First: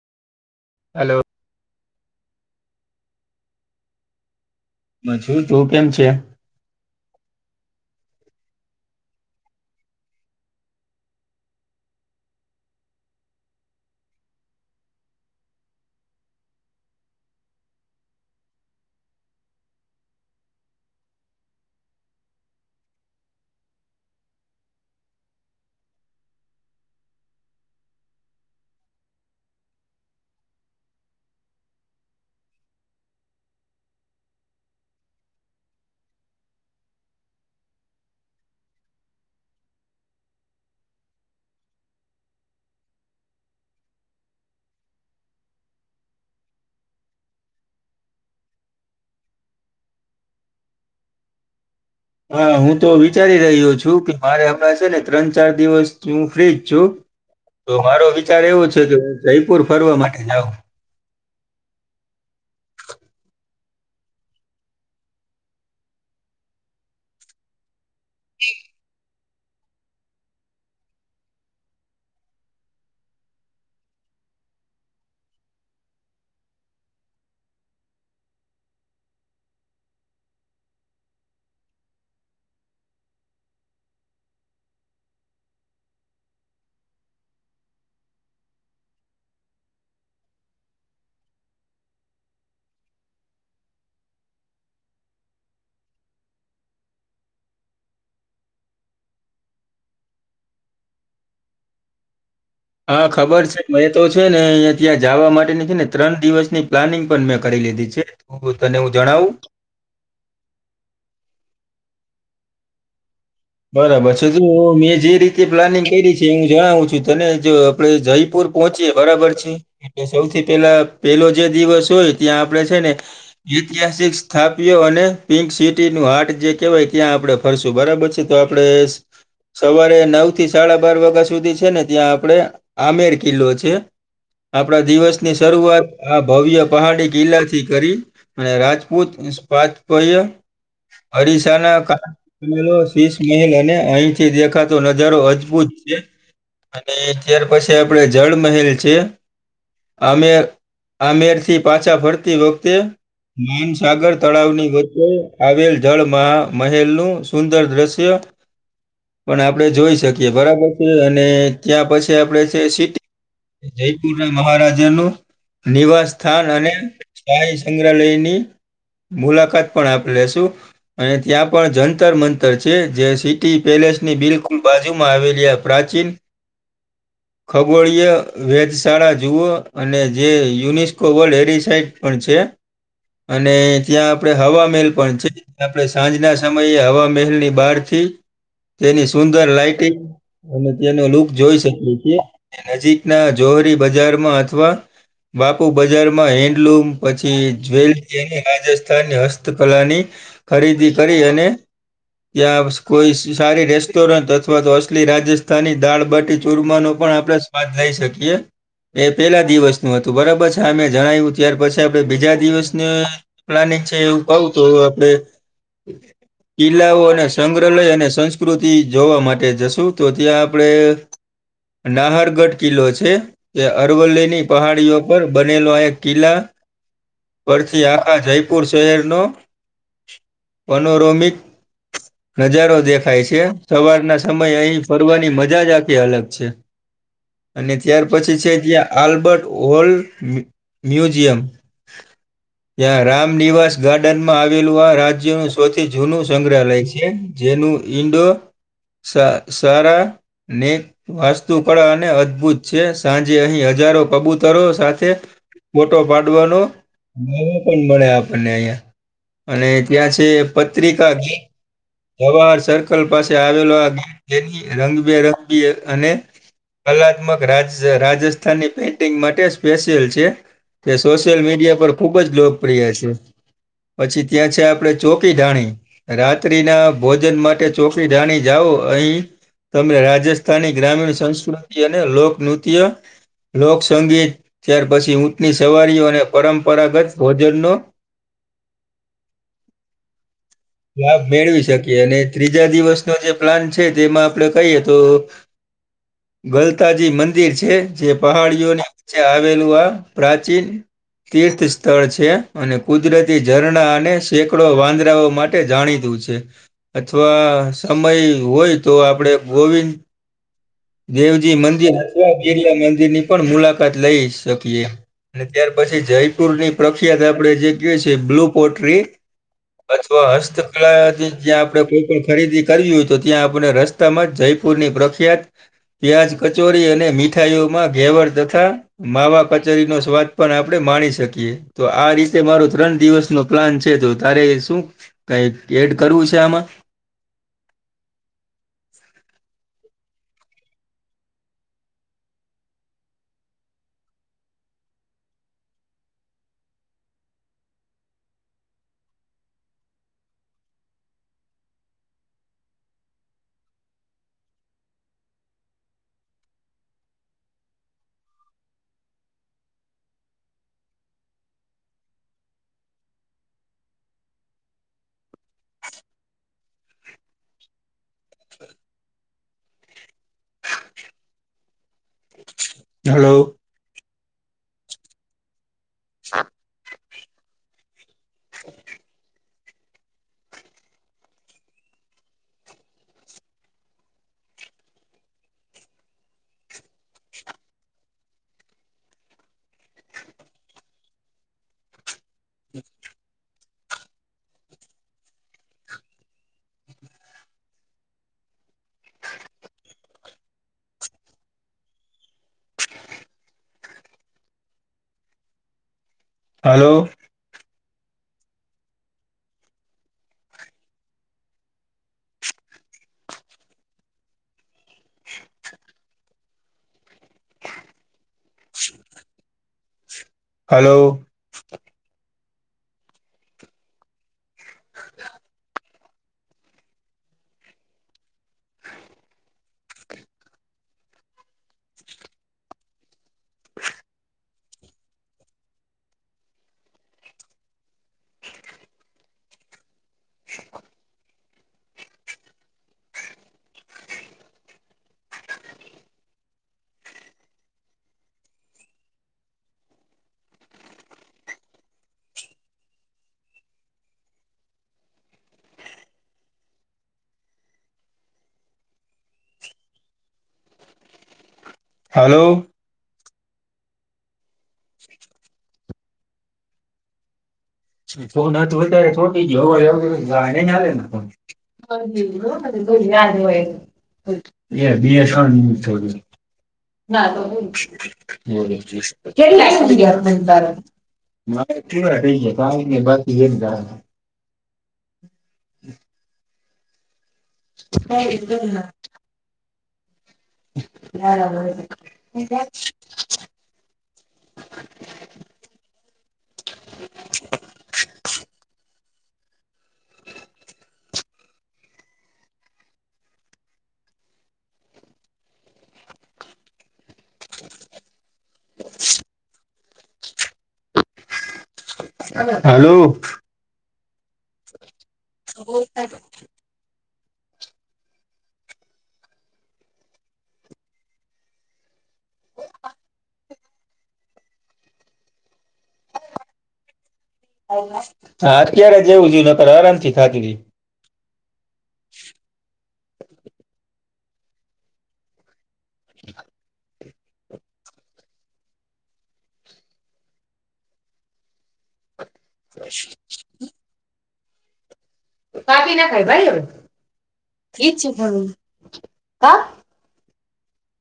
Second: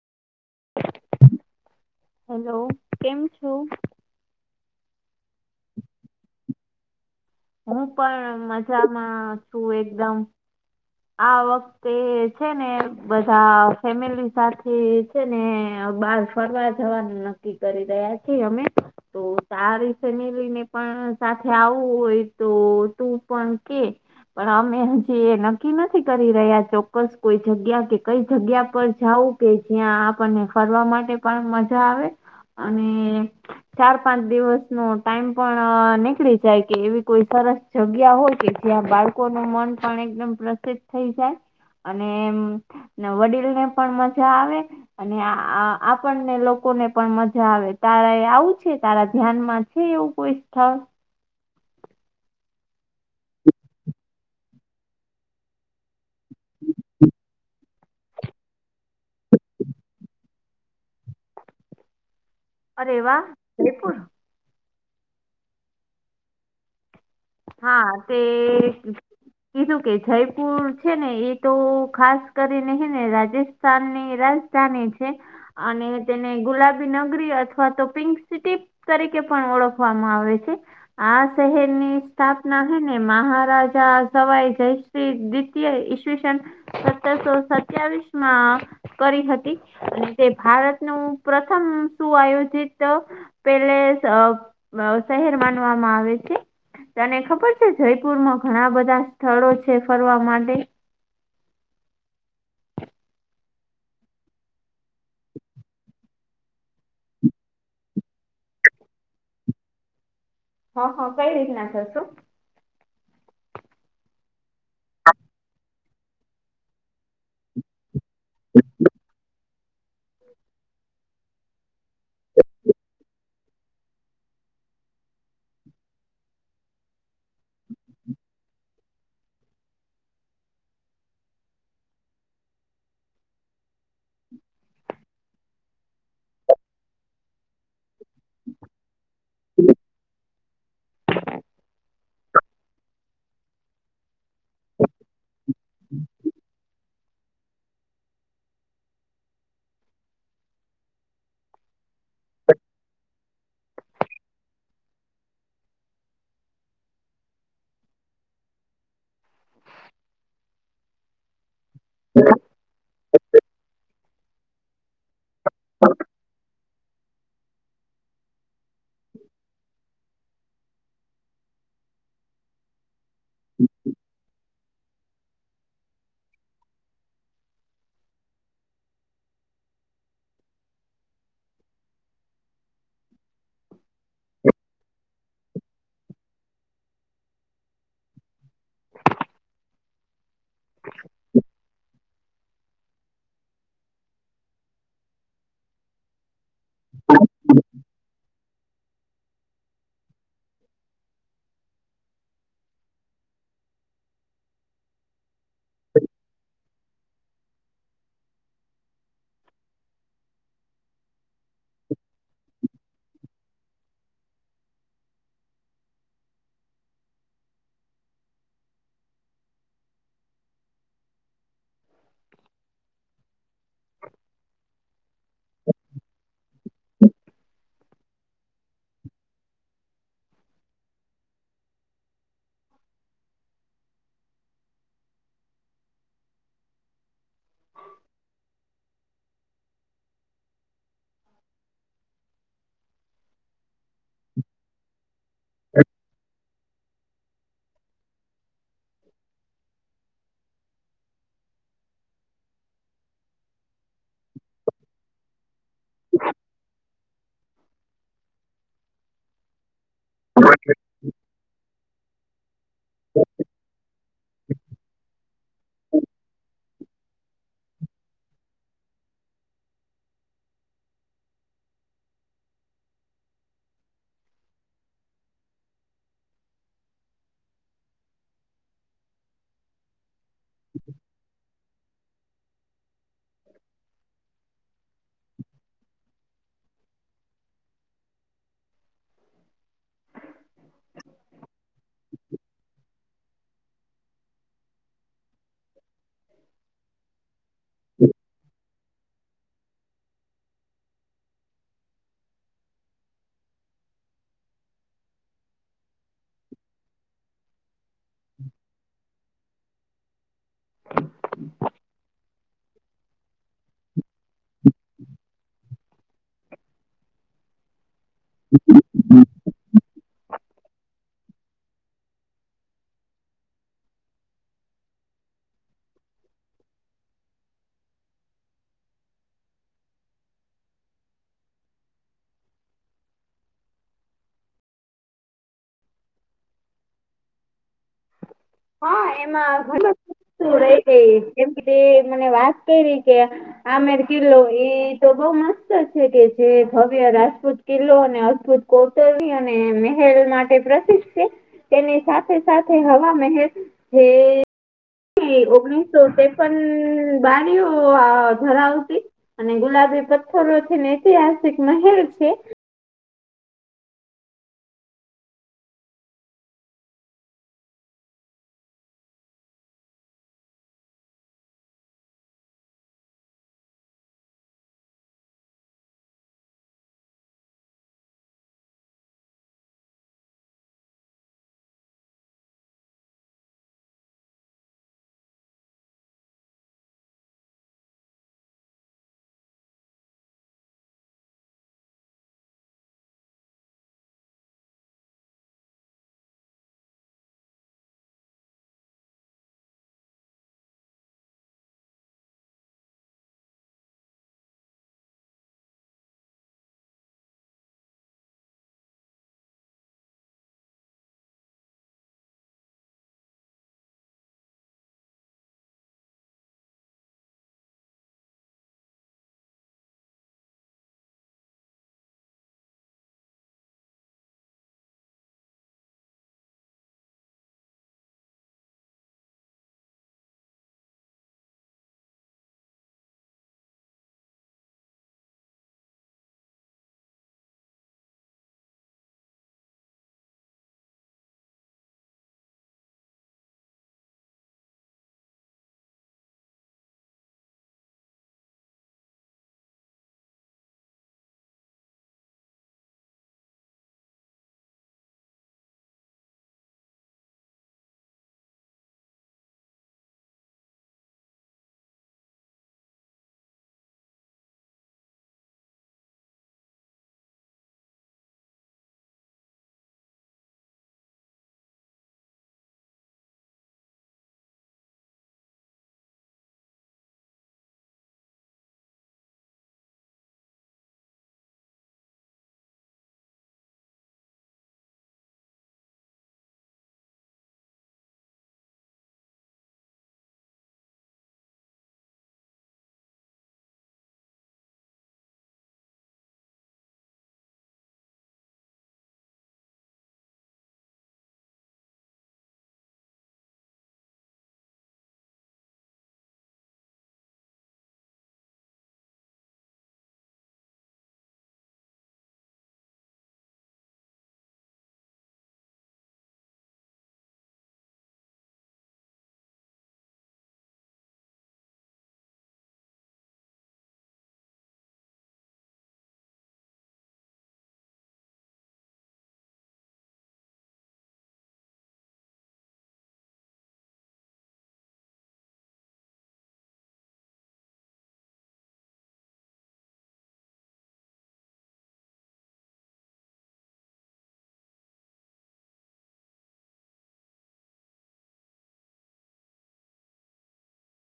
Hello. Hello કેમ છો? મછું તું કેમ છે? હું પણ મજામાં છું એકદમ આ વખ તે છે ને બધા ફેમિલી સાથે છે ને બાર ફરવા જવાનું નક્કી કરી રહ્યા છીએ અમે. તો તારી ફેમિલી ને પણ સાથે આવવું હોય તો તું પણ કે. પણ અમે હજી એ નક્કી નથી કરી રહ્યા ચોક્કસ કોઈ જગ્યા કે કઈ જગ્યા પર જાઉં. કે જ્યાં આપણને ફરવા માટે પણ મજા આવે અને ચાર પાંચ દિવસ નો ટાઈમ પણ નીકળી જાય કે એવી કોઈ સરસ જગ્યા હોય કે જ્યાં બાલકો નો મન પણ એકદમ પ્રસિદ્ધ થઈ જાય. અને અમ વડીલ ને પણ મજા આવે. અને આ આ આપણને લોકો ને પણ મજા આવે. તારા એ આવું છે તારા ધ્યાન માં છે એવું કોઈ સ્થળ. હા હું તો વિચારી રહ્યો છું કે મારે હમણા છે ને ત્રણ ચાર દિવસ હું ફ્રીજ છું. તો મારો વિચાર એવો છે કે હું જયપુર ફરવા માટે જાઉં. અરે વાહ જયપુર. હા તે કીધું કે જયપુર છે ને એ તો ખાસ કરીને હે ને રાજ સ્થાનની રાજધાની છે. અને તેને ગુલાબી નગરી અથવા તો પિંક સિટી તરીકે પણ ઓળખવામાં આવે છે આ શહેરની સ્થાપના હૈ ને મહારાજા સવાય જય શ્રી દ્વિતીયયે ઈશવીસન સત્તરસો સત્યાવીશ માં કરી હતી અને તે ભારતનનું પ્રથમ સુ આયોજિત પેલેસ અ શહેર માનવામાં આવે છે. તને ખબર છે જયપુરમાં ઘણા બધા સ્થળો છે ફરવા માટે હા ખબર છે મેં તો છે ને અહીંયા ત્યાં જવા માટેની છે ને ત્રણ દિવસની પ્લાનિંગ પણ મેં કરી લીધી છે. હુ તને હું જણાવું. હ હ કઈ રીતના જશો. બરાબર છે જો મેં જે રીતે પ્લાનિંગ કરી છે હું જણાવું છું તને જો પડે જયપુર પહોંચીએ બરાબર છે એટલે સૌથી પેલા પેલો જે દિવસ હોય ત્યાં આપણે છે ને ઈતિહાસિક સ્થાપ્યો અને પિંક સિટી નું હાટ જે કહેવાય ત્યાં આપણે ફરશું બરાબર છે તો આપડે સવારે નવ થી સાડા બાર વાગા સુધી છે ને ત્યાં આપડે આમેર કિલ્લો છે આપડા દિવસ ની શરૂઆત આ ભવ્ય પહાડી કિલ્લા થી કરી. અને રાજપૂત નિસપાથપય્ય હરીસા ના કા કિલ્લો ત્રીસ મહેલ અને અહીંથી દેખાતો નજારો અજભૂત છે. અને ત્યાર પછી આપડે જળ મહેલ છે આમે આમેર થી પાછા ફરતી વખતે મિનસાગર તળાવની વચ્ચે આવેલ જળ મહ મહેલ નું સુંદર દ્રશ્ય છે પણ આપડે જોઈ શકીએ બરાબર છે અને ત્યાં પછી આપડે છે સિટી જયપુર ના મહારાજા નું નિવાસ સ્થાન અને સ્થાય સંગ્રહાલયની મુલાકાત પણ આપ લેશું અને ત્યાં પણ જંતર મંતર છે જે સિટી પેલેસ ની બિલકુલ બાજુ માં આવેલી આ પ્રાચીન [inaudible] ખગોળીય વેધશાળા જુઓ અને જે યુનેસ્કો વર્લ્ડ હેરિસાઇટ પણ છે. અને ત્યાં આપડણે હવા મહેલ પણ છે આપણે સાંજના સમયે હવા મહેલ ની બાર થી તેની સુંદર લાઈટિંગ અને તેનો લુક જોઈ શકેએ છે. નજીકના જોહરી બજારમાં અથવા બાપુ બજારમાં એન બુલ્મ પછી જ્વેલ જેની રાજસ્થાનની હસ્તકલાની ખરીદી કરી અને ત્યાં સે કોઈ સારી રેસ્ટોરન્ટ અથવા તો અસલી રાજસ્થાની દાળબાટી ચુરમાનો પણ આપણે બાદ લઈ શકીએ. એ પેલા દિવસનું હતું બરાબર છે અમે જણાવ્યું ત્યાર પછી આપણે બીજા દિવસને પ્લાનિંગ છે એવું કહું તો આપડે કિલ્લાઓ અને સંગ્રહાલય અને સંસ્કૃતિ જોવા માટે જશું તો ત્યાં આપણે નાહરગઢ કિલ્લો છે કે અરવલ્લીની પહાડીઓ પર બનેલો એક કિલ્લા પરથી આ જયપુર શહેર નો પનોરોમિક નજારો દેખાય છે સવારના સમય અહીં ફરવાની મજા જ આખી અલગ છે. અને ત્યાર પછી છે ત્યાં. આલ્બર્ટ વલ્ડ મ મ્યુઝિયમ. ત્યાં રામનિવાસ ગાર્ડનમાં આવેલું આ રાજ્યનું સૌથી જૂનું સંગ્રહાલય છે જેનું ઇન્ડો સા સારાને વાસ્તુ કળા અને અદભુત છે સાંજે અહી હજારો કબૂતરો સાથે ફોટો પાડવાનો ભાવો પણ મળે આપણને અહિયાં અને ત્યાં છે પત્રિકા કી જવાહર સર્કલ પાસે આવેલો આ ગીત તેની રંગબેરંગી અને કલાત્મક રાજ રાજસ્થાનની પેન્ટિંગ માટે સ્પેશિયલ છે. તે સોશિયલ મીડિયા પર ખુબ જ લોકપ્રિય છે. પછી ત્યાં છે આપડે ચોકી ધાણી રાત ત્રી ના ભોજન માટે ચોકડી જાણી જાઓ અહી તમે રાજે થાની ગ્રામીણ સંસ્કૃતિ અને લોકનૃત્ય લોકસંગીત ત્યાર પછી ઊંટની સવારીઓ અને પરંપરાગત ભોજનનો લાભ મેળવી શકીએ અને ત્રીજા દિવસનો જે પ્લાન છે તેમાં આપણે કહીએ તો ગલતાજી મંદિર છે જે પહાડીઓની વચે આવેલું આ પ્રાચીન તીર્થ સ્થળ છે અને કુદરતી ઝરણા અને સેંકડો વાંદરાઓ માટે ટે જાણીતું છે અથવા સમય હોય તો આપણે ગોવિંદ દેવજી મંદિર અથવા ગીરિયા મંદિરની પણ મુલાકાત લઈ શકીએ. અને ત્યાર પછી જયપુર ની પ્રખ્યાત આપડે જે કયુ છે બ્લુ પોટ્રી તો હસ્તકલાથી જ્યાં આપણે કોઈ પણ ખરીદી કરવી હોય તો ત્યાં આપણે રસ્તામાં જઈ પૂરની પ્રખ્યાત પ્યાજ કચોરી અને મીઠાઈઓમાં ઘેવડ તથા માવા કચોરી નો સ્વાદ પણ આપણે માણી શકીએ તો આ રીતે મારો ત્રણ દિવસ નો પ્લાન છે તો તારે શું કાઈ એડ કરવું છે આમાં. હા એમાં ઘણી [unintelligible] રહી ગઈ કેમકે મને વાત કરી કે આમેર કિલ્લો એ તો બઉ મસ્ત છે કે જે ભવ્ય રાજપૂત કિલ્લો અને અદભુત કૌતરવી અને મેહેલ માટે પ્રસિદ્ધ છે. તેની સાથે સાથે હવા મેહેલ જે ઈ ઓગણીસો ટેપ્પણ બાનિયો અ ધરાવતી અને ગુલાબી પથ્થરો છે ને ઐતિહાસિક મહેલ છે. Hello. Hello hello. Hello. [inaudible] Phone હવે વધારે સોતી ગયો [unintelligible] આવે ને ફોન [unintelligible] ના આતો હું કેટી [unintelligible] મારે [unintelligible] બાકી એકલા [unintelligible] ઘરમાં બરાબર [unintelligible] [inaudible] [inaudible] હલો. [unintelligible] હા અત્યારે જવું જોઈ નતર આરામ થી થાકી જઈ. [inaudible] કાપી નખાય ભાઈ હવે, ઈજ પણ કાપ.